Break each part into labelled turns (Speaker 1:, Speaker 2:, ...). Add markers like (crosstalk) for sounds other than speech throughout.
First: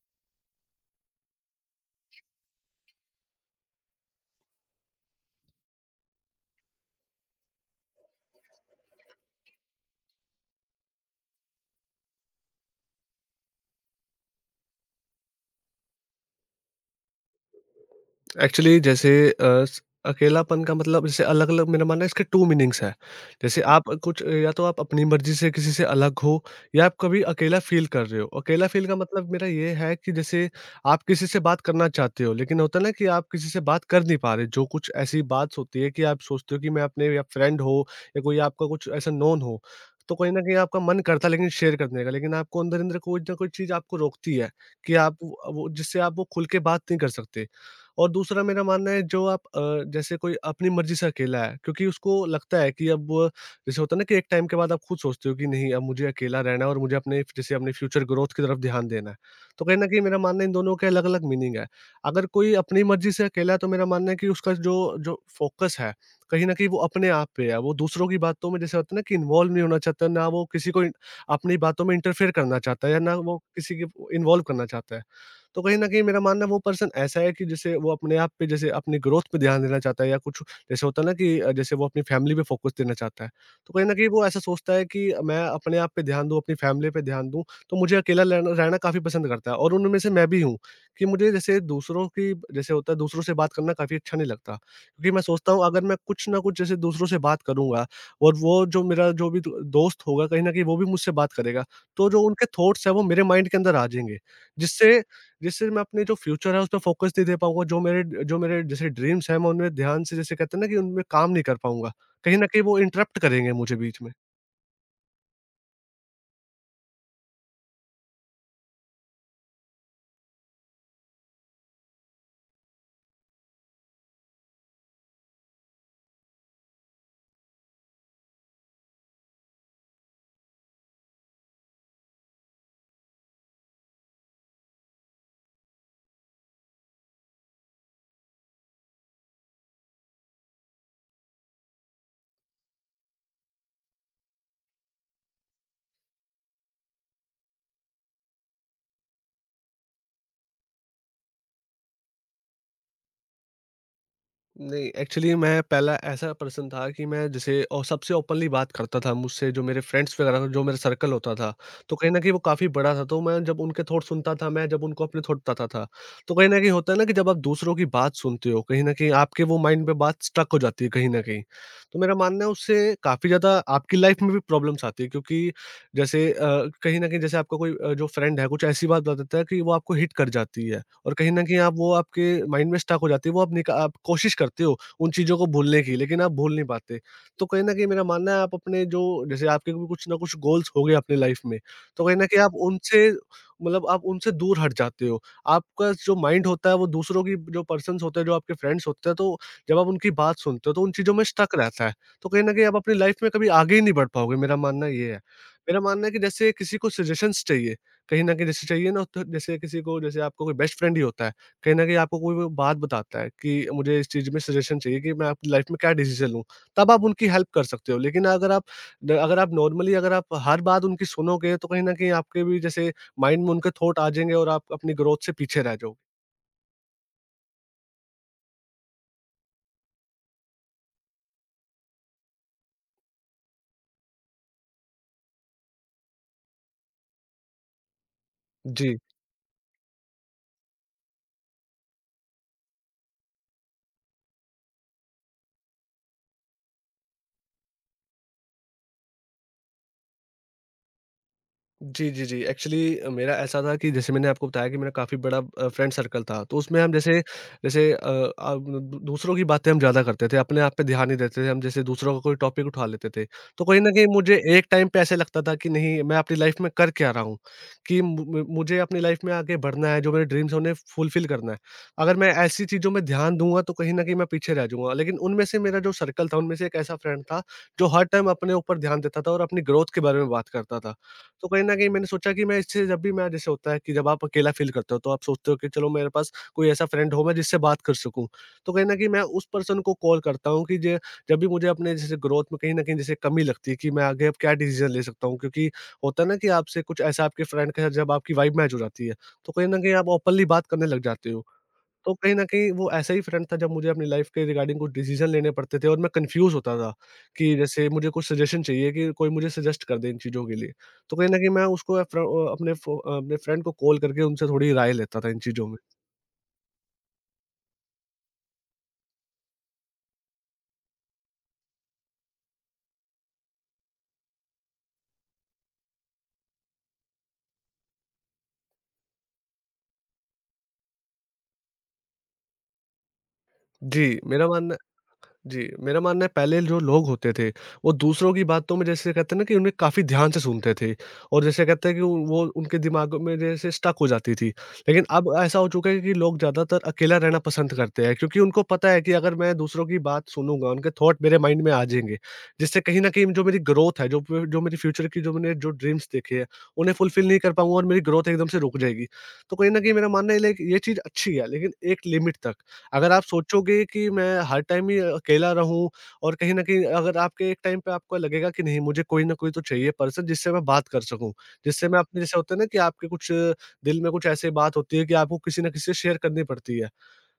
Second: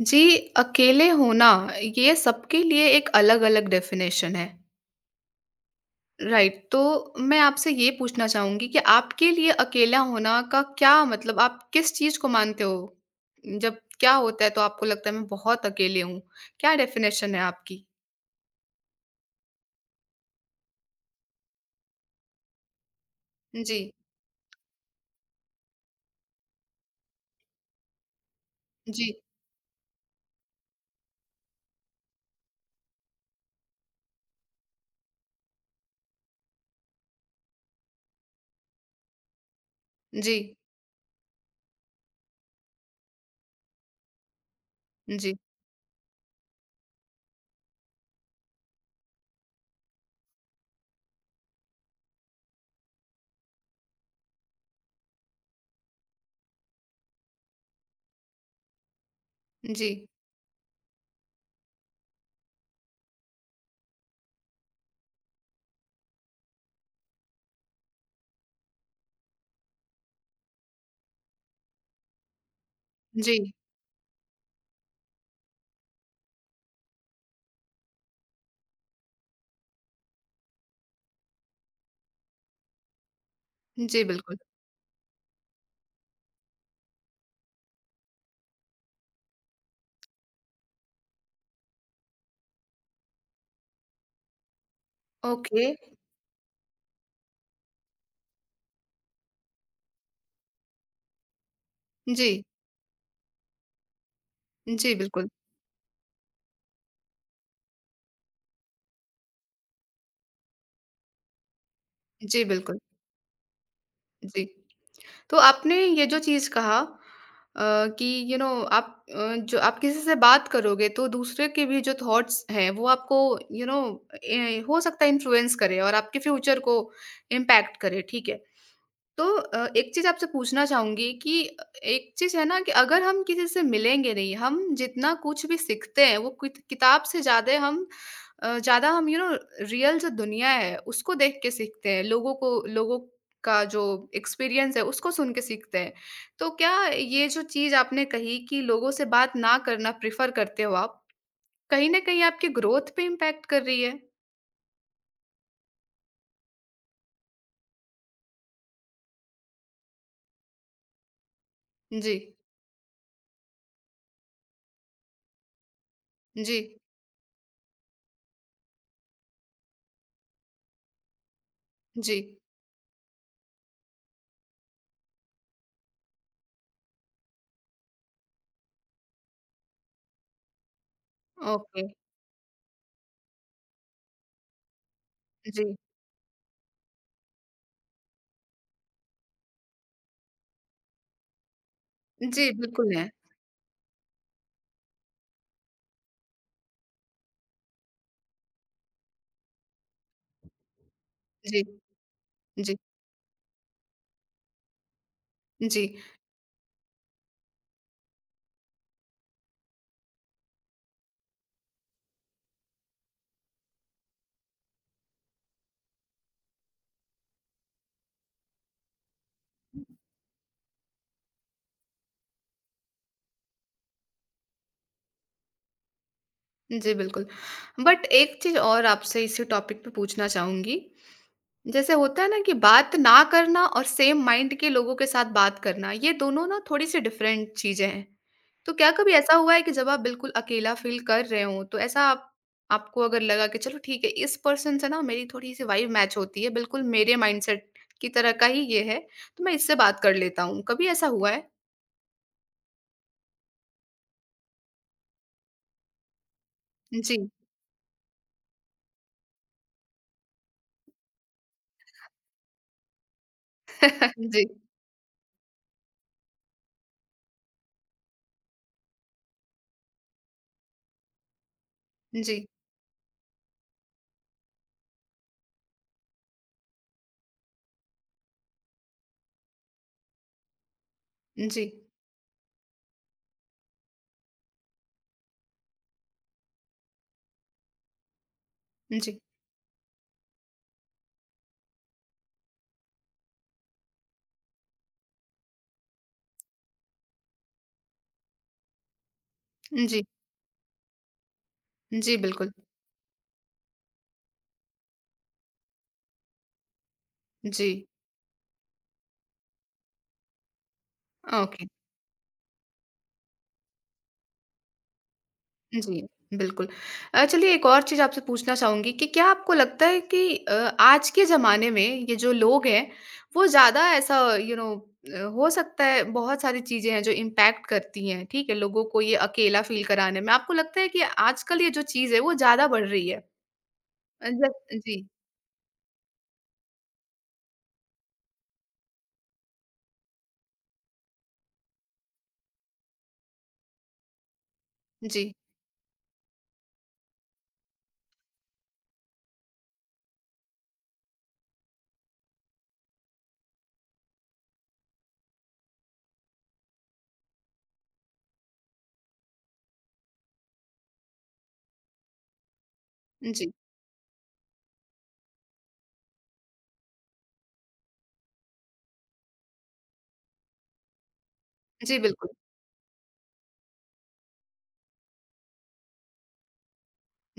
Speaker 1: जी, अकेले होना ये सबके लिए एक अलग-अलग डेफ़िनेशन है, राइट? तो मैं आपसे ये पूछना चाहूँगी कि आपके लिए अकेला होना का क्या मतलब आप किस चीज़ को मानते हो? जब क्या होता है तो आपको लगता है मैं बहुत अकेले हूँ, क्या डेफ़िनेशन है आपकी?
Speaker 2: एक्चुअली जैसे अ, स अकेलापन का मतलब जैसे अलग-अलग, मेरा मानना है इसके 2 मीनिंग्स हैं। जैसे आप
Speaker 1: जी,
Speaker 2: कुछ या तो आप अपनी मर्ज़ी से किसी से अलग हो, या आप कभी अकेला फ़ील कर रहे हो। अकेला फ़ील का
Speaker 1: जी,
Speaker 2: मतलब मेरा ये है कि जैसे आप किसी से बात करना चाहते हो, लेकिन होता है ना कि आप किसी से बात कर नहीं पा रहे। जो कुछ ऐसी बात होती है कि आप सोचते हो कि मैं अपने या फ्रेंड हो या कोई आपका कुछ ऐसा नोन हो, तो कहीं
Speaker 1: जी,
Speaker 2: न कहीं आपका मन करता है लेकिन शेयर करने का, लेकिन आपको अंदर-अंदर कोई ना कोई चीज़ आपको रोकती है। कि आप
Speaker 1: जी,
Speaker 2: वो जिससे आप वो खुल के बात नहीं कर सकते। और दूसरा मेरा मानना है, जैसे कोई अपनी मर्ज़ी से अकेला है, क्योंकि उसको लगता है जैसे होता है ना कि एक टाइम के बाद आप खुद सोचते हो कि नहीं, अब मुझे अकेला रहना है, और मुझे अपने फ्यूचर ग्रोथ की तरफ ध्यान देना है। तो कहीं न
Speaker 1: जी,
Speaker 2: कहीं मेरा मानना है, इन दोनों के अलग-अलग मीनिंग है। अगर कोई अपनी मर्ज़ी से अकेला है, तो मेरा मानना है कि उसका जो जो फ़ोकस है, कहीं न कहीं वो अपने आप पे है। वो दूसरों की बातों में, जैसे होता है ना, कि इन्वॉल्व नहीं होना चाहता, ना वो किसी को अपनी बातों में इंटरफेयर करना चाहता है, या ना वो
Speaker 1: जी,
Speaker 2: किसी के इन्वॉल्व करना चाहता है। तो कहीं न कहीं मेरा मानना है, वो पर्सन ऐसा है कि जैसे वो अपने आप पे, जैसे अपनी ग्रोथ पे ध्यान देना चाहता है, या कुछ जैसे होता है ना कि जैसे वो अपनी फैमिली पे फोकस देना चाहता है। तो कहीं न
Speaker 1: जी,
Speaker 2: कहीं वो
Speaker 1: बिल्कुल।
Speaker 2: ऐसा सोचता है कि मैं अपने आप पे ध्यान दूँ, अपनी फैमिली पे ध्यान दूँ, तो मुझे अकेला लेना रहना काफ़ी पसंद करता है, और उनमें से मैं भी हूँ कि मुझे जैसे दूसरों की जैसे होता है दूसरों से बात करना काफ़ी अच्छा नहीं लगता। क्योंकि मैं सोचता
Speaker 1: ओके,
Speaker 2: हूँ, अगर मैं कुछ ना कुछ जैसे दूसरों से बात करूँगा, और वो जो मेरा जो भी दो दोस्त होगा, कहीं न कहीं वो भी मुझसे बात करेगा। तो जो
Speaker 1: जी,
Speaker 2: उनके थॉट्स हैं, वो मेरे माइंड के अंदर आ जाएँगे।
Speaker 1: जी,
Speaker 2: जिससे
Speaker 1: बिल्कुल,
Speaker 2: जिससे मैं अपने जो फ्यूचर है, उस पे फ़ोकस नहीं दे पाऊँगा, जो मेरे जैसे ड्रीम्स हैं, मैं उनमें ध्यान से, जैसे कहते हैं ना, कि उनमें काम नहीं कर पाऊँगा। कहीं
Speaker 1: जी,
Speaker 2: न कहीं
Speaker 1: बिल्कुल,
Speaker 2: वो इंटरप्ट करेंगे मुझे बीच में।
Speaker 1: जी। तो आपने ये जो चीज़ कहा कि यू नो आप जो आप किसी से बात करोगे तो दूसरे के भी जो थॉट्स हैं वो आपको यू नो हो सकता है इन्फ्लुएंस करे और आपके फ्यूचर को इम्पैक्ट करे ठीक है। तो एक चीज़ आपसे पूछना चाहूँगी कि एक चीज़ है ना कि अगर हम किसी से मिलेंगे नहीं, हम जितना कुछ भी सीखते हैं, वो कुत किताब से ज़्यादा हम अ, ज़्यादा हम यू नो रियल जो दुनिया है, उसको देख के सीखते हैं, लोगों को लोगों का जो एक्सपीरियंस है, उसको सुन के सीखते हैं। तो क्या ये जो चीज़ आपने कही कि लोगों से बात ना करना प्रेफ़र करते हो आप, कहीं न कहीं आपकी ग्रोथ पे इम्पैक्ट कर रही है?
Speaker 2: नहीं, एक्चुअली मैं पहला ऐसा पर्सन था कि मैं जैसे और सबसे ओपनली बात करता था, मुझसे जो मेरे फ्रेंड्स वगैरह था, जो मेरा सर्कल होता था। तो कहीं
Speaker 1: जी,
Speaker 2: न कहीं वो काफ़ी बड़ा था, तो मैं जब उनके थॉट सुनता था, मैं जब उनको अपने थॉट बताता था, तो कहीं
Speaker 1: जी,
Speaker 2: न कहीं होता है ना कि जब आप दूसरों की बात सुनते हो, कहीं न कहीं आपके वो माइंड में बात स्ट्रक हो जाती है कहीं न कहीं। तो मेरा
Speaker 1: जी।
Speaker 2: मानना है, उससे काफ़ी ज़्यादा आपकी लाइफ़ में भी प्रॉब्लम्स आती है, क्योंकि जैसे कहीं न कहीं जैसे आपका कोई जो फ्रेंड है, कुछ ऐसी बात बता देता है कि वो आपको हिट कर जाती है। और कहीं न कहीं आप
Speaker 1: ओके,
Speaker 2: वो आपके माइंड में स्टक हो जाती है, वो आप कोशिश करते हो उन चीज़ों को
Speaker 1: जी।
Speaker 2: भूलने की, लेकिन आप भूल नहीं पाते। तो कहीं न कहीं मेरा मानना है, आप अपने जो जैसे आपके भी कुछ ना कुछ गोल्स हो गए अपनी लाइफ़ में, तो कहीं न कहीं
Speaker 1: जी,
Speaker 2: आप
Speaker 1: बिल्कुल है।
Speaker 2: उनसे, मतलब आप उनसे दूर हट जाते हो। आपका जो माइंड होता है, वो दूसरों की जो पर्सन्स होते हैं, जो आपके फ्रेंड्स होते हैं, तो जब आप उनकी बात सुनते हो, तो उन चीज़ों में स्टक
Speaker 1: जी।
Speaker 2: रहता है। तो कहीं न कहीं
Speaker 1: जी,
Speaker 2: आप अपनी लाइफ़ में कभी आगे ही नहीं बढ़ पाओगे, मेरा मानना ये है। मेरा
Speaker 1: जी।
Speaker 2: मानना है कि जैसे किसी को सजेशंस चाहिए, कहीं न कहीं जैसे चाहिए ना तो, जैसे किसी को, जैसे आपका कोई बेस्ट फ्रेंड ही होता है, कहीं न कहीं आपको कोई वो बात बताता है कि मुझे इस चीज़ में सजेशन चाहिए कि मैं अपनी लाइफ़ में क्या डिसीज़न लूँ, तब आप उनकी हेल्प कर सकते हो। लेकिन अगर आप द अगर आप नॉर्मली अगर आप हर बात उनकी सुनोगे, तो कहीं न कहीं आपके भी जैसे माइंड में उनके थॉट आ जाएँगे, और आप अपनी ग्रोथ से पीछे रह जाओगे।
Speaker 1: जी, बिल्कुल। बट एक चीज़ और आपसे इसी टॉपिक पे पूछना चाहूँगी। जैसे होता है ना कि बात ना करना और सेम माइंड के लोगों के साथ बात करना, ये दोनों ना थोड़ी-सी डिफरेंट चीज़ें हैं। तो क्या
Speaker 2: जी।
Speaker 1: कभी ऐसा हुआ है कि जब आप बिल्कुल अकेला फ़ील कर रहे हों, तो ऐसा आप आपको अगर लगा कि चलो ठीक है, इस पर्सन से ना मेरी थोड़ी-सी वाइब मैच होती है, बिल्कुल मेरे माइंडसेट की तरह का ही ये है, तो मैं इससे बात कर लेता हूँ। कभी ऐसा हुआ है?
Speaker 2: जी, जी, जी। एक्चुअली मेरा ऐसा था कि जैसे मैंने आपको बताया कि मेरा काफ़ी बड़ा फ्रेंड सर्कल था, तो उसमें हम
Speaker 1: जी।
Speaker 2: जैसे जैसे अब दू दूसरों की बातें हम ज़्यादा करते थे, अपने आप पे ध्यान नहीं देते थे। हम जैसे दूसरों का कोई टॉपिक उठा लेते थे, तो कहीं न कहीं
Speaker 1: (laughs)
Speaker 2: मुझे
Speaker 1: जी।
Speaker 2: एक टाइम पे ऐसे लगता था कि नहीं, मैं अपनी लाइफ़ में कर क्या रहा हूँ? कि मु मु मुझे अपनी लाइफ़ में आगे बढ़ना है, जो मेरे ड्रीम्स हैं, उन्हें फुलफ़िल करना है। अगर मैं
Speaker 1: जी।
Speaker 2: ऐसी चीज़ों में ध्यान दूँगा, तो कहीं न कहीं मैं पीछे रह जाऊँगा। लेकिन उनमें से मेरा जो सर्कल था, उनमें से एक ऐसा फ्रेंड था, जो हर टाइम अपने ऊपर ध्यान देता था और अपनी ग्रोथ के बारे में बात करता था। तो कहीं
Speaker 1: जी।
Speaker 2: न कहीं मैंने सोचा कि मैं इससे जब भी, मैं जैसे होता है कि जब आप अकेला फ़ील करते हो, तो आप सोचते हो कि चलो मेरे पास कोई ऐसा फ्रेंड हो मैं जिससे बात कर सकूँ। तो कहीं न कहीं
Speaker 1: जी।
Speaker 2: मैं उस पर्सन को कॉल करता हूँ कि जे जब भी मुझे अपने जैसे ग्रोथ में कहीं न कहीं जैसे कमी लगती है कि मैं आगे अब क्या डिसीज़न ले सकता हूँ, क्योंकि होता है ना कि आपसे कुछ ऐसा आपके फ्रेंड के साथ जब आपकी वाइब मैच हो जाती है, तो कहीं न कहीं
Speaker 1: जी।
Speaker 2: आप ओपनली बात करने लग जाते हो। तो
Speaker 1: जी,
Speaker 2: कहीं न
Speaker 1: बिल्कुल।
Speaker 2: कहीं वो ऐसा ही फ्रेंड था, जब मुझे अपनी लाइफ़ के रिगार्डिंग कुछ डिसीज़न लेने पड़ते थे और मैं कन्फ्यूज़ होता था कि
Speaker 1: जी,
Speaker 2: जैसे मुझे कुछ सजेशन चाहिए, कि कोई मुझे सजेस्ट कर दे इन चीज़ों के लिए। तो कहीं न कहीं मैं
Speaker 1: ओके।
Speaker 2: उसको अ, फ्र अ, अपने फ़ो अपने फ्रेंड को कॉल करके उनसे थोड़ी राय लेता था इन चीज़ों में।
Speaker 1: जी, बिल्कुल। चलिए एक और चीज़ आपसे पूछना चाहूँगी कि क्या आपको लगता है कि आज के ज़माने में ये जो लोग हैं, वो ज़्यादा ऐसा हो सकता है बहुत सारी चीज़ें हैं जो इम्पैक्ट करती हैं, ठीक है? लोगों को ये अकेला फ़ील कराने में। आपको लगता है कि आजकल ये जो चीज़ है, वो ज़्यादा बढ़ रही है?
Speaker 2: जी,
Speaker 1: अ, ज
Speaker 2: मेरा मानना
Speaker 1: जी,
Speaker 2: जी, मेरा मानना है पहले जो लोग होते थे, वो दूसरों की बातों में जैसे कहते हैं ना, कि उन्हें काफ़ी ध्यान से सुनते थे, और जैसे कहते हैं कि वो उनके दिमाग में जैसे स्टक हो जाती थी। लेकिन
Speaker 1: जी,
Speaker 2: अब ऐसा हो चुका है कि लोग ज़्यादातर अकेला रहना पसंद करते हैं, क्योंकि उनको पता है कि अगर मैं दूसरों की बात सुनूँगा, उनके थॉट मेरे माइंड में आ जाएँगे, जिससे कहीं न कहीं जो मेरी ग्रोथ है, जो मेरी फ्यूचर की जो मैंने जो ड्रीम्स देखे हैं, उन्हें फुलफ़िल नहीं कर पाऊँगा और मेरी ग्रोथ एकदम से रुक जाएगी। तो कहीं न कहीं मेरा मानना है, लाइक ये चीज़ अच्छी है, लेकिन एक लिमिट तक। अगर आप
Speaker 1: जी।
Speaker 2: सोचोगे कि मैं हर टाइम ही अकेला रहूँ, और कहीं न कहीं अगर आपके एक टाइम पे आपको लगेगा कि नहीं, मुझे कोई न कोई तो चाहिए पर्सन जिससे मैं बात कर सकूँ। जिससे
Speaker 1: जी,
Speaker 2: मैं अपने,
Speaker 1: बिल्कुल।
Speaker 2: जैसे होता है ना, कि आपके कुछ दिल में कुछ ऐसी बात होती है कि आपको किसी न किसी से शेयर करनी पड़ती है।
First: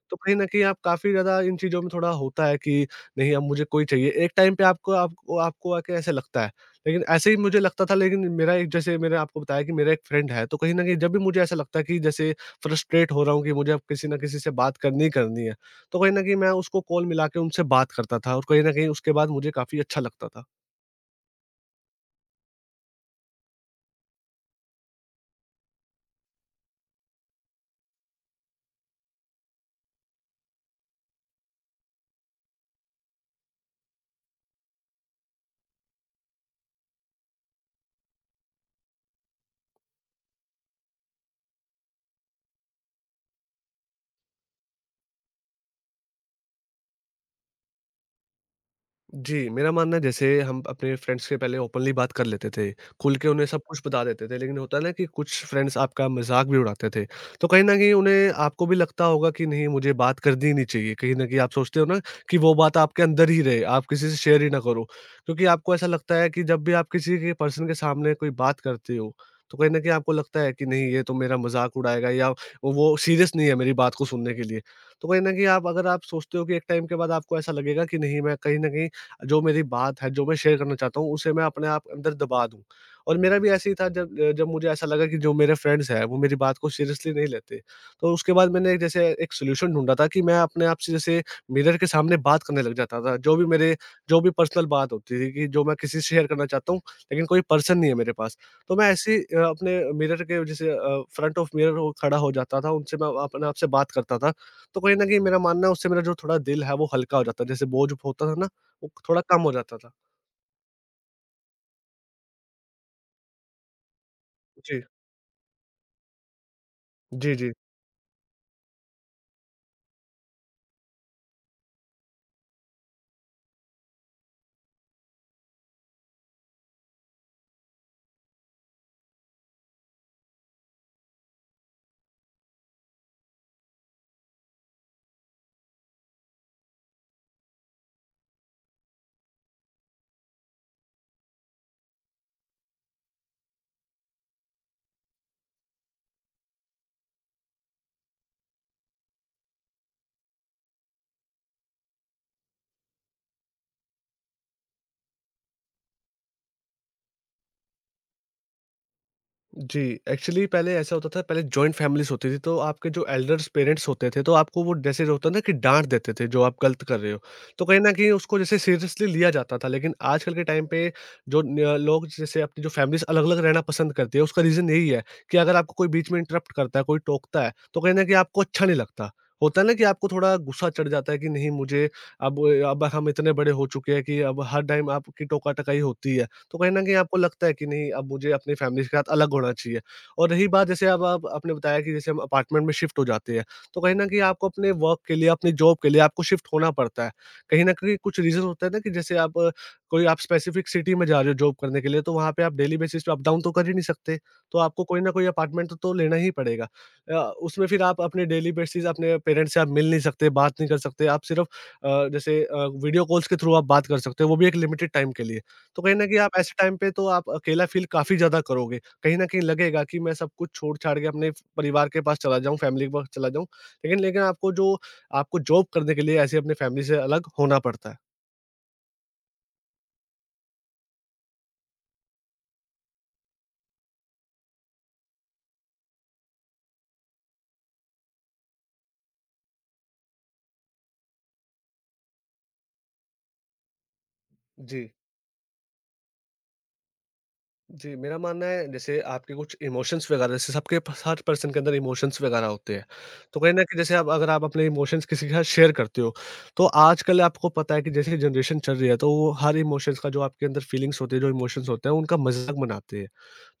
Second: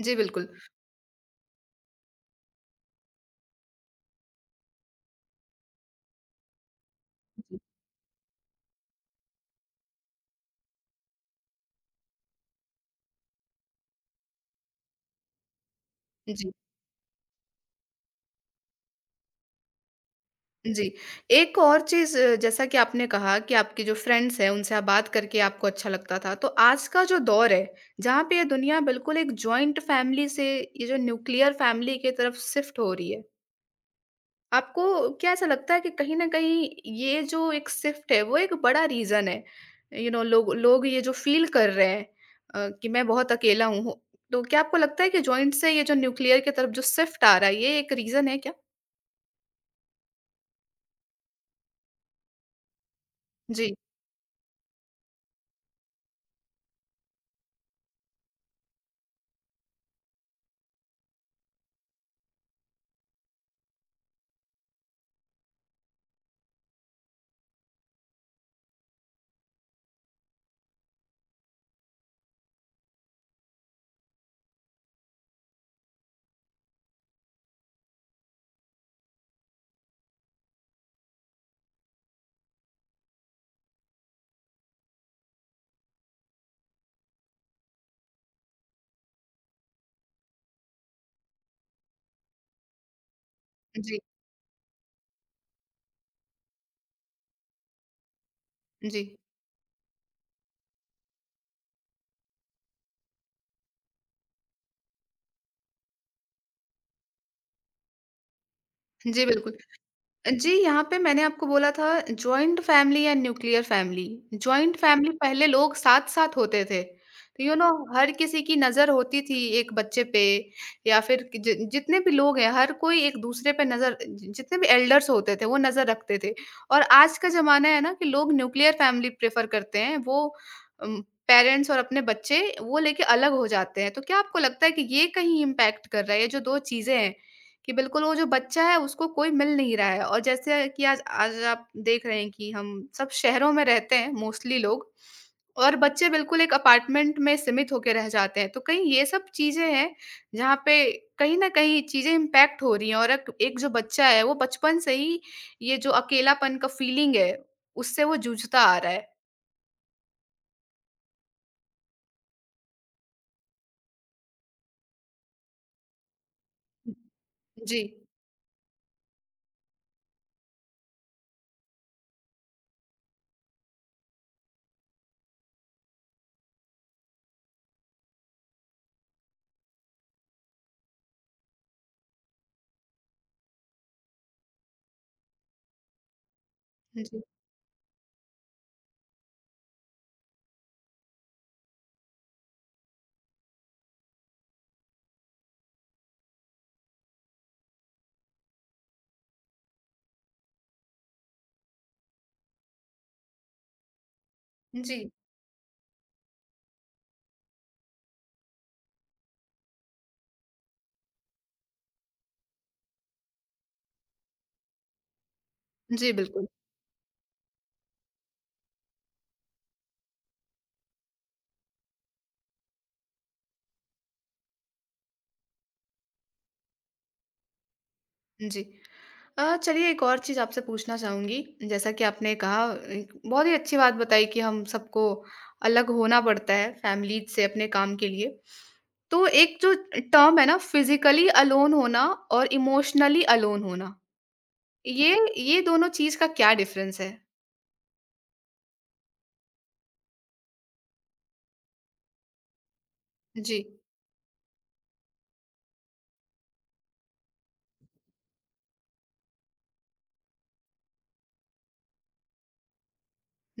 Speaker 1: जी,
Speaker 2: तो कहीं न
Speaker 1: बिल्कुल।
Speaker 2: कहीं आप काफ़ी ज़्यादा इन चीज़ों में थोड़ा होता है कि नहीं, अब मुझे कोई चाहिए। एक टाइम पे आपको आपको आपको आके ऐसे लगता है। लेकिन ऐसे ही मुझे लगता था, लेकिन मेरा एक जैसे मैंने आपको बताया कि मेरा एक फ्रेंड है, तो कहीं न कहीं जब भी मुझे ऐसा लगता है कि जैसे फ्रस्ट्रेट हो रहा हूँ, कि मुझे अब किसी न किसी से बात करनी ही करनी है, तो कहीं न
Speaker 1: जी,
Speaker 2: कहीं मैं
Speaker 1: जी।
Speaker 2: उसको कॉल मिला के उनसे बात करता था, और कहीं न कहीं उसके बाद मुझे काफ़ी अच्छा लगता था।
Speaker 1: जी, एक और चीज़ जैसा कि आपने कहा कि आपके जो फ्रेंड्स हैं, उनसे आप बात करके आपको अच्छा लगता था। तो आज का जो दौर है, जहाँ पे ये दुनिया बिल्कुल एक जॉइंट फैमिली से ये जो न्यूक्लियर फैमिली की तरफ शिफ्ट हो रही है, आपको क्या ऐसा लगता है कि कहीं न कहीं ये जो एक शिफ्ट है, वो एक बड़ा रीज़न है? लोग लोग ये जो फ़ील कर रहे हैं कि मैं बहुत अकेला हूँ हो। तो क्या आपको लगता है कि जॉइंट से ये जो न्यूक्लियर की तरफ जो शिफ्ट आ रहा है, ये एक रीज़न है क्या?
Speaker 2: जी, मेरा मानना है, जैसे हम अपने फ्रेंड्स के पहले ओपनली बात कर लेते थे, खुल के उन्हें सब
Speaker 1: जी,
Speaker 2: कुछ बता देते थे, लेकिन होता है ना कि कुछ फ्रेंड्स आपका मज़ाक भी उड़ाते थे। तो कहीं न कहीं उन्हें आपको भी लगता होगा कि नहीं मुझे बात करनी ही नहीं चाहिए, कहीं न कहीं आप सोचते हो ना कि वो बात आपके अंदर ही रहे, आप किसी से शेयर ही ना करो। क्योंकि आपको ऐसा लगता है कि जब भी आप किसी के पर्सन के सामने कोई बात करते हो, तो कहीं न कहीं आपको लगता है कि नहीं ये तो मेरा मज़ाक उड़ाएगा, या वो सीरियस नहीं है मेरी बात को सुनने के लिए। तो कहीं न कहीं आप अगर आप सोचते हो कि एक टाइम के बाद आपको ऐसा लगेगा कि नहीं, मैं कहीं न कहीं जो मेरी बात है, जो मैं शेयर करना चाहता हूँ, उसे मैं अपने आप अंदर दबा दूँ। और मेरा भी ऐसे ही था, जब मुझे ऐसा लगा कि जो मेरे फ्रेंड्स हैं, वो मेरी बात को सीरियसली नहीं लेते। तो उसके बाद मैंने एक जैसे एक सॉल्यूशन ढूँढा था कि मैं अपने आप से जैसे मिरर के सामने बात करने लग जाता था। जो भी मेरे
Speaker 1: जी,
Speaker 2: जो भी पर्सनल बात होती थी कि जो मैं किसी से शेयर करना चाहता हूँ, लेकिन कोई पर्सन नहीं है मेरे पास। तो मैं
Speaker 1: जी।
Speaker 2: ऐसे ही अपने मिरर के जैसे फ्रंट ऑफ मिरर हो खड़ा हो जाता था, उनसे मैं अपने आप से बात करता था। तो कहीं न कहीं मेरा मानना है, उससे मेरा जो थोड़ा दिल है, वो हल्का हो जाता है। जैसे बोझ होता था ना, वो थोड़ा
Speaker 1: जी,
Speaker 2: कम
Speaker 1: बिल्कुल।
Speaker 2: हो जाता था।
Speaker 1: जी, यहाँ पे मैंने आपको बोला था जॉइंट फैमिली या न्यूक्लियर फैमिली। जॉइंट
Speaker 2: जी।
Speaker 1: फैमिली पहले लोग साथ-साथ होते थे।
Speaker 2: जी,
Speaker 1: तो
Speaker 2: जी।
Speaker 1: हर किसी की नज़र होती थी एक बच्चे पे या फिर कि जि जितने भी लोग हैं हर कोई एक-दूसरे पे नज़र जि जितने भी एल्डर्स होते थे वो नज़र रखते थे। और आज का ज़माना है ना कि लोग न्यूक्लियर फैमिली प्रेफ़र करते हैं। वो उम, पेरेंट्स और अपने बच्चे वो लेके अलग हो जाते हैं। तो क्या आपको लगता है कि ये कहीं इम्पैक्ट कर रहा है? ये जो 2 चीज़ें हैं कि बिल्कुल वो जो बच्चा है उसको कोई मिल नहीं रहा है और जैसे कि आज आज आप देख रहे हैं कि हम सब शहरों में रहते हैं मोस्टली लोग और बच्चे बिल्कुल एक अपार्टमेंट में सीमित होके रह जाते हैं तो कहीं ये सब चीज़ें हैं जहाँ पे कहीं न कहीं चीज़ें इम्पैक्ट हो रही हैं और एक एक जो बच्चा है वो बचपन से ही ये जो अकेलापन का फीलिंग है उससे वो जूझता आ रहा है।
Speaker 2: जी, एक्चुअली पहले ऐसा होता था, पहले जॉइंट फ़ैमिलीज़ होती थी, तो आपके जो एल्डर्स पेरेंट्स होते थे, तो आपको वो जैसे जो होता है ना कि डाँट देते थे, जो आप गलत कर रहे हो। तो
Speaker 1: जी,
Speaker 2: कहीं न कहीं उसको जैसे सीरियसली लिया जाता था, लेकिन आजकल के टाइम पे जो न अ, लोग जैसे अपनी जो फ़ैमिलीज़ अलग-अलग रहना पसंद करती है, उसका रीज़न यही है कि अगर आपको कोई बीच में इंटरप्ट करता है, कोई टोकता है, तो कहीं न कहीं आपको अच्छा नहीं लगता। होता है ना कि आपको थोड़ा गुस्सा चढ़ जाता है कि नहीं, मुझे अब अब हम इतने बड़े हो चुके हैं कि अब हर टाइम आपकी टोका-टकाई होती है। तो कहीं न कहीं आपको
Speaker 1: जी,
Speaker 2: लगता है कि नहीं, अब मुझे अपनी फैमिली के साथ अलग होना चाहिए। और रही बात, जैसे अब आप आपने बताया कि जैसे हम अपार्टमेंट में शिफ्ट हो जाते हैं, तो कहीं न कहीं आपको अपने वर्क के लिए, अपनी जॉब के लिए आपको शिफ्ट होना पड़ता है। कहीं न कहीं कुछ रीज़न होता है ना कि जैसे आप कोई आप स्पेसिफिक सिटी में जा रहे हो जॉब करने के लिए, तो वहाँ पे आप डेली बेसिस पे अप डाउन तो कर ही नहीं सकते, तो आपको कोई
Speaker 1: जी,
Speaker 2: न कोई अपार्टमेंट तो लेना ही पड़ेगा। अ, उसमें फिर आप अपने डेली बेसिस अपने पेरेंट्स से आप मिल नहीं सकते, बात नहीं कर सकते, आप सिर्फ़ जैसे वीडियो कॉल्स के थ्रू आप बात कर सकते हो, वो भी एक लिमिटेड टाइम के लिए। तो कहीं न
Speaker 1: जी
Speaker 2: कहीं आप
Speaker 1: बिल्कुल।
Speaker 2: ऐसे टाइम पे तो आप अकेला फ़ील काफ़ी ज़्यादा करोगे। कहीं न कहीं लगेगा कि मैं सब कुछ छोड़-छाड़ के अपने परिवार के पास चला जाऊँ, फैमिली के पास चला जाऊँ। लेकिन लेकिन आपको जॉब करने के लिए ऐसे अपने फैमिली से अलग होना पड़ता है।
Speaker 1: जी। चलिए एक और चीज़ आपसे पूछना चाहूँगी। जैसा कि आपने कहा एक बहुत ही अच्छी बात बताई कि हम सबको अलग होना पड़ता है फैमिली से अपने काम के लिए। तो एक जो टर्म है ना फिज़िकली अलोन होना और इमोशनली अलोन होना,
Speaker 2: जी।
Speaker 1: ये ये दोनों चीज़ का क्या डिफ़रेंस है?
Speaker 2: जी, मेरा मानना है, जैसे आपके कुछ इमोशंस वगैरह, जैसे सबके पास, हर पर्सन के अंदर इमोशंस वगैरह होते हैं। तो कहीं
Speaker 1: जी,
Speaker 2: न कहीं, जैसे आप अगर आप अपने इमोशंस किसी के साथ शेयर करते हो, तो आजकल आपको पता है कि जैसे जनरेशन चल रही है, तो वो हर इमोशंस का, जो आपके अंदर फीलिंग्स होती है, जो इमोशंस होते हैं, उनका मज़ाक बनाते हैं।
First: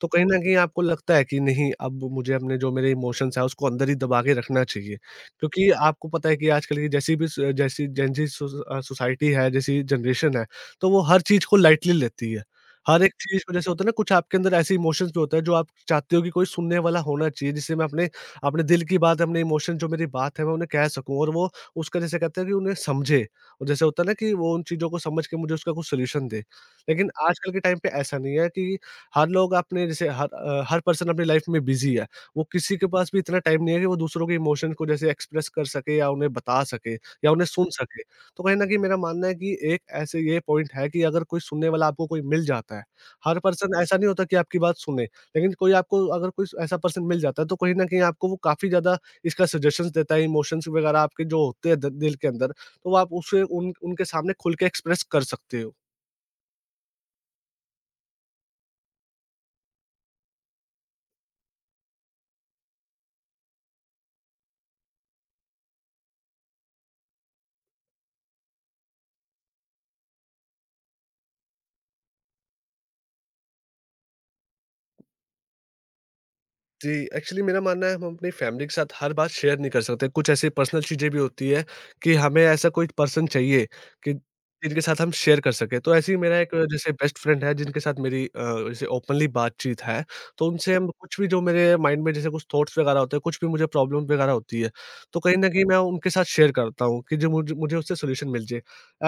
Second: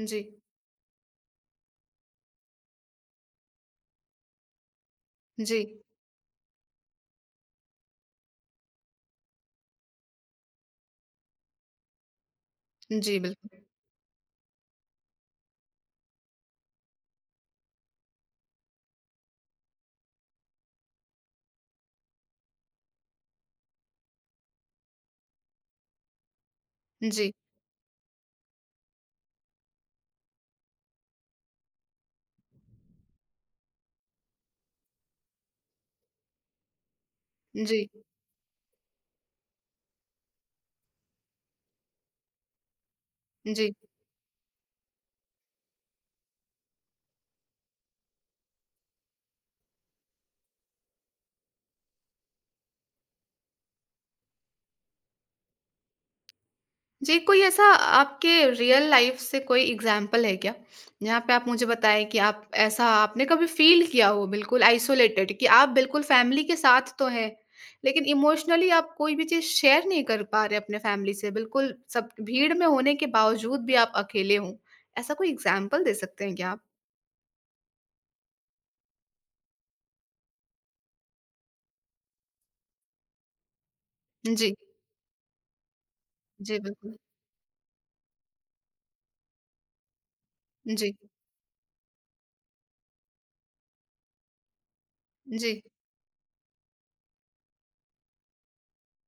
Speaker 2: तो कहीं न कहीं आपको लगता है कि नहीं, अब मुझे अपने जो मेरे इमोशंस हैं उसको अंदर ही दबा के रखना चाहिए। क्योंकि
Speaker 1: जी,
Speaker 2: आपको पता है कि आजकल की जैसी भी स जैसी जेन ज़ी सोसाइटी है, जैसी जनरेशन है, तो वो हर चीज़ को लाइटली लेती है। हर एक
Speaker 1: जी
Speaker 2: चीज़ को
Speaker 1: बिल्कुल।
Speaker 2: जैसे होता है ना, कुछ आपके अंदर ऐसे इमोशंस भी होते हैं जो आप चाहते हो कि कोई सुनने वाला होना चाहिए, जिससे मैं अपने अपने दिल की बात, अपने इमोशन, जो मेरी बात है, मैं उन्हें कह सकूँ, और वो उसका, जैसे कहते हैं, कि उन्हें समझे। और जैसे होता है ना कि वो उन चीज़ों को समझ के मुझे उसका कुछ सॉल्यूशन दे। लेकिन
Speaker 1: जी,
Speaker 2: आजकल के टाइम पे ऐसा नहीं है कि हर लोग अपने, जैसे हर पर्सन अपनी लाइफ में बिजी है। वो किसी के पास भी इतना टाइम नहीं है कि वो दूसरों के इमोशन को जैसे एक्सप्रेस कर सके, या उन्हें बता सके, या उन्हें सुन
Speaker 1: जी,
Speaker 2: सके। तो कहीं न कहीं मेरा मानना है कि एक ऐसे ये पॉइंट है, कि अगर कोई सुनने वाला आपको कोई मिल जाता है, हर
Speaker 1: जी।
Speaker 2: पर्सन ऐसा नहीं होता कि आपकी बात सुने, लेकिन कोई आपको अगर कोई ऐसा पर्सन मिल जाता है, तो कहीं न कहीं आपको वो काफ़ी ज़्यादा इसका सजेशंस देता है। इमोशंस वगैरह आपके जो होते हैं द दिल के अंदर, तो वो आप उसे उन उनके सामने खुल के एक्सप्रेस कर सकते हो।
Speaker 1: जी, कोई ऐसा आपके रियल लाइफ़ से कोई एग्ज़ाम्पल है क्या? जहाँ पे आप मुझे बताएँ कि आप ऐसा आपने कभी फ़ील किया हो बिल्कुल आइसोलेटेड कि आप बिल्कुल फ़ैमिली के साथ तो हैं, लेकिन इमोशनली आप कोई भी चीज़ शेयर नहीं कर पा रहे अपने फ़ैमिली से, बिल्कुल सब भीड़ में होने के बावजूद भी आप अकेले हों। ऐसा कोई एग्ज़ाम्पल दे सकते हैं क्या आप?
Speaker 2: जी, एक्चुअली मेरा मानना है, हम अपनी फैमिली के साथ हर बात शेयर नहीं कर सकते। कुछ ऐसी पर्सनल चीज़ें भी होती है कि हमें ऐसा कोई पर्सन चाहिए, कि
Speaker 1: जी,
Speaker 2: जिनके साथ हम शेयर कर सकें। तो ऐसे ही मेरा एक
Speaker 1: जी,
Speaker 2: जैसे
Speaker 1: बिल्कुल।
Speaker 2: बेस्ट फ्रेंड है, जिनके साथ मेरी जैसे ओपनली बातचीत है। तो उनसे हम
Speaker 1: जी,
Speaker 2: कुछ भी, जो मेरे माइंड में जैसे कुछ थॉट्स वगैरह होते हैं, कुछ भी मुझे प्रॉब्लम वगैरह होती है, तो कहीं
Speaker 1: जी,
Speaker 2: न
Speaker 1: जी,
Speaker 2: कहीं मैं उनके साथ शेयर करता हूँ, कि जो मुझे मुझे उससे सॉल्यूशन मिल जाए।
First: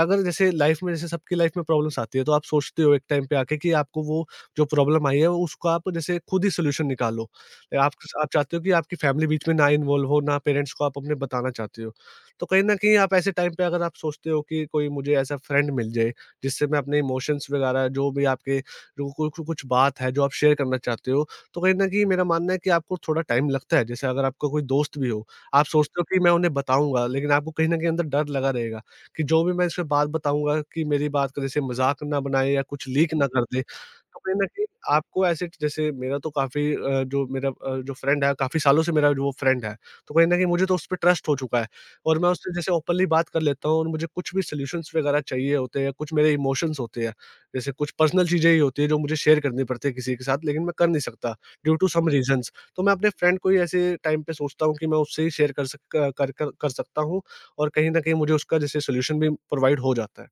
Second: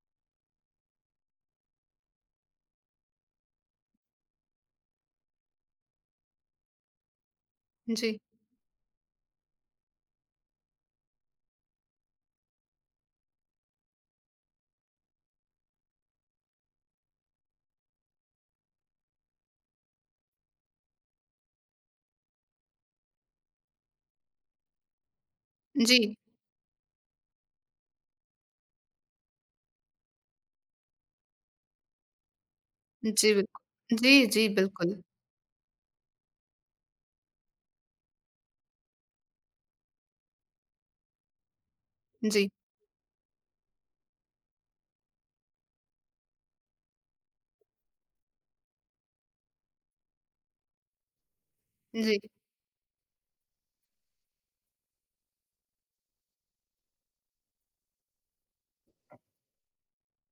Speaker 2: अगर जैसे लाइफ़ में, जैसे सबकी लाइफ़ में प्रॉब्लम्स आती है, तो आप सोचते हो एक टाइम पे आके, कि आपको वो जो प्रॉब्लम आई है, उसका आप जैसे खुद ही सॉल्यूशन निकालो। तो आप चाहते हो कि आपकी फैमिली बीच में ना इन्वॉल्व हो, ना पेरेंट्स को आप अपने बताना चाहते हो। तो कहीं न कहीं आप ऐसे टाइम पे अगर आप सोचते हो कि कोई मुझे ऐसा फ्रेंड मिल जाए, जिससे मैं अपने इमोशंस वगैरह, जो भी आपके जो कु कु कुछ बात है, जो आप शेयर करना चाहते हो, तो कहीं न कहीं मेरा मानना है कि आपको थोड़ा टाइम लगता है। जैसे अगर आपका कोई दोस्त भी हो, आप
Speaker 1: जी,
Speaker 2: सोचते हो कि मैं उन्हें बताऊँगा, लेकिन आपको कहीं न कहीं अंदर डर लगा रहेगा कि जो भी मैं इसमें बात बताऊँगा, कि मेरी बात का जैसे मज़ाक ना बनाए, या कुछ लीक ना
Speaker 1: जी,
Speaker 2: कर दे।
Speaker 1: बिल्कुल। जी,
Speaker 2: कहीं न
Speaker 1: जी,
Speaker 2: कहीं
Speaker 1: बिल्कुल।
Speaker 2: आपको ऐसे, जैसे मेरा तो काफ़ी जो मेरा जो फ्रेंड है, काफ़ी सालों से मेरा जो वो फ्रेंड है, तो कहीं न कहीं मुझे तो उस पे ट्रस्ट हो चुका है, और मैं
Speaker 1: जी,
Speaker 2: उससे जैसे ओपनली बात कर लेता हूँ, और मुझे कुछ भी सॉल्यूशंस वगैरह चाहिए होते हैं, कुछ मेरे इमोशंस होते हैं, जैसे कुछ पर्सनल चीज़ें ही होती हैं जो मुझे शेयर करनी पड़ती है किसी के साथ, लेकिन मैं कर नहीं सकता ड्यू टू सम
Speaker 1: जी।
Speaker 2: रीज़न्स। तो मैं अपने फ्रेंड को ही ऐसे टाइम पे सोचता हूँ कि मैं उससे ही शेयर कर सक कर कर कर सकता हूँ, और कहीं न कहीं मुझे उसका जैसे सॉल्यूशन भी प्रोवाइड हो जाता है।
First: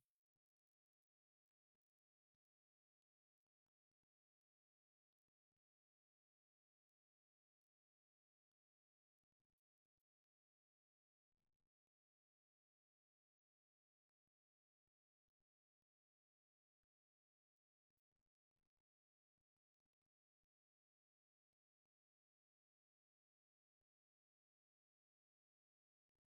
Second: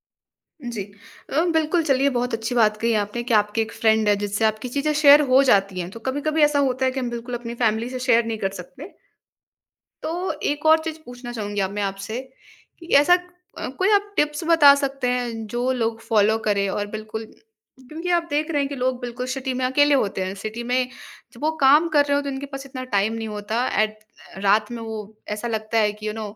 Speaker 1: जी। बिल्कुल, चलिए बहुत अच्छी बात कही आपने कि आपकी एक फ्रेंड है जिससे आपकी चीज़ें शेयर हो जाती हैं। तो कभी-कभी ऐसा होता है कि हम बिल्कुल अपनी फैमिली से शेयर नहीं कर सकते। तो एक और चीज़ पूछना चाहूँगी अब मैं आपसे कि ऐसा कोई आप टिप्स बता सकते हैं जो लोग फॉलो करें और बिल्कुल क्योंकि आप देख रहे हैं कि लोग बिल्कुल सिटी में अकेले होते हैं। सिटी में जब वो काम कर रहे हो तो उनके पास इतना टाइम नहीं होता एट रात में वो ऐसा लगता है कि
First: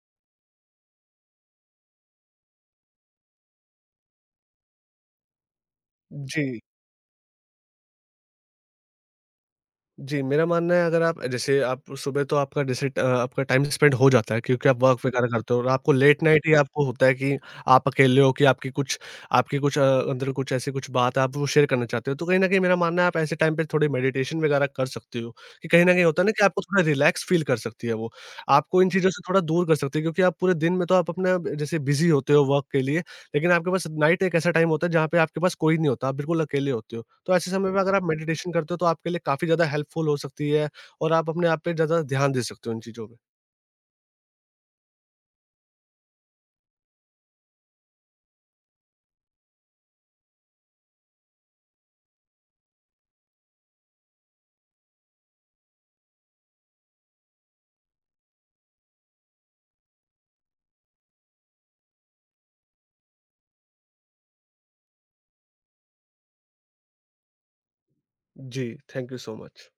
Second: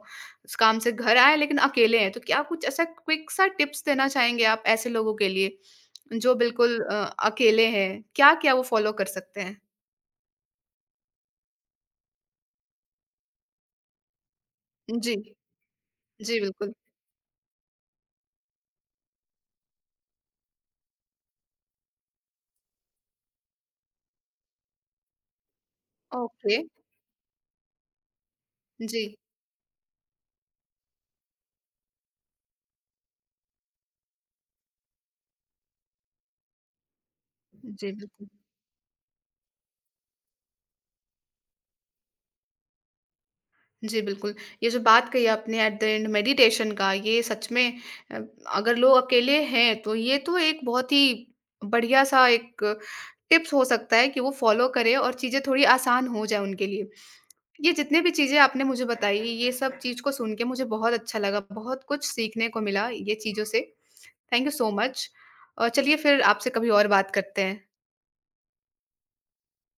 Speaker 1: उस काम से घर आए लेकिन अकेले हैं। तो क्या कुछ ऐसा क्विक सा टिप्स देना चाहेंगे आप ऐसे लोगों के लिए जो
Speaker 2: जी।
Speaker 1: बिल्कुल अकेले हैं? क्या-क्या वो फॉलो कर सकते हैं?
Speaker 2: जी, मेरा मानना है, अगर आप जैसे आप सुबह तो आपका जैसे आपका टाइम स्पेंड हो जाता है, क्योंकि आप वर्क
Speaker 1: जी।
Speaker 2: वगैरह करते हो, और आपको लेट
Speaker 1: जी,
Speaker 2: नाइट ही
Speaker 1: बिल्कुल।
Speaker 2: आपको होता है कि आप अकेले हो, कि आपकी कुछ अंदर कुछ ऐसी कुछ बात है, आप वो शेयर करना चाहते हो। तो कहीं न कहीं मेरा मानना है, आप ऐसे टाइम पे थोड़ी मेडिटेशन वगैरह कर सकते हो, कि कहीं न कहीं होता है ना कि
Speaker 1: ओके।
Speaker 2: आपको थोड़ा रिलैक्स फ़ील कर सकती है वो। आपको इन
Speaker 1: जी।
Speaker 2: चीज़ों से थोड़ा दूर कर सकती है, क्योंकि आप पूरे दिन में तो आप अपना जैसे बिज़ी होते हो वर्क के लिए, लेकिन आपके पास नाइट एक ऐसा टाइम होता है जहाँ पे आपके पास कोई नहीं होता, आप बिल्कुल अकेले होते हो। तो ऐसे समय पे
Speaker 1: जी,
Speaker 2: अगर आप
Speaker 1: बिल्कुल।
Speaker 2: मेडिटेशन करते हो, तो आपके लिए काफ़ी ज़्यादा हेल्पफुल हो सकती है, और आप अपने आप पे ज़्यादा ध्यान दे सकते हो इन चीज़ों पे।
Speaker 1: जी, बिल्कुल। ये जो बात कही आपने एट द एंड मेडिटेशन का ये सच में अ, अगर लोग अकेले हैं तो ये तो एक बहुत ही बढ़िया-सा एक टिप्स हो सकता है कि वो फ़ॉलो करें और चीज़ें थोड़ी आसान हो जाए उनके लिए। ये जितने भी चीज़ें आपने मुझे बताई ये सब चीज़ को सुन के मुझे बहुत अच्छा लगा, बहुत कुछ सीखने को मिला ये चीज़ों से। Thank you so much. चलिए फिर आपसे कभी और बात करते हैं।
Speaker 2: जी, थैंक यू सो मच।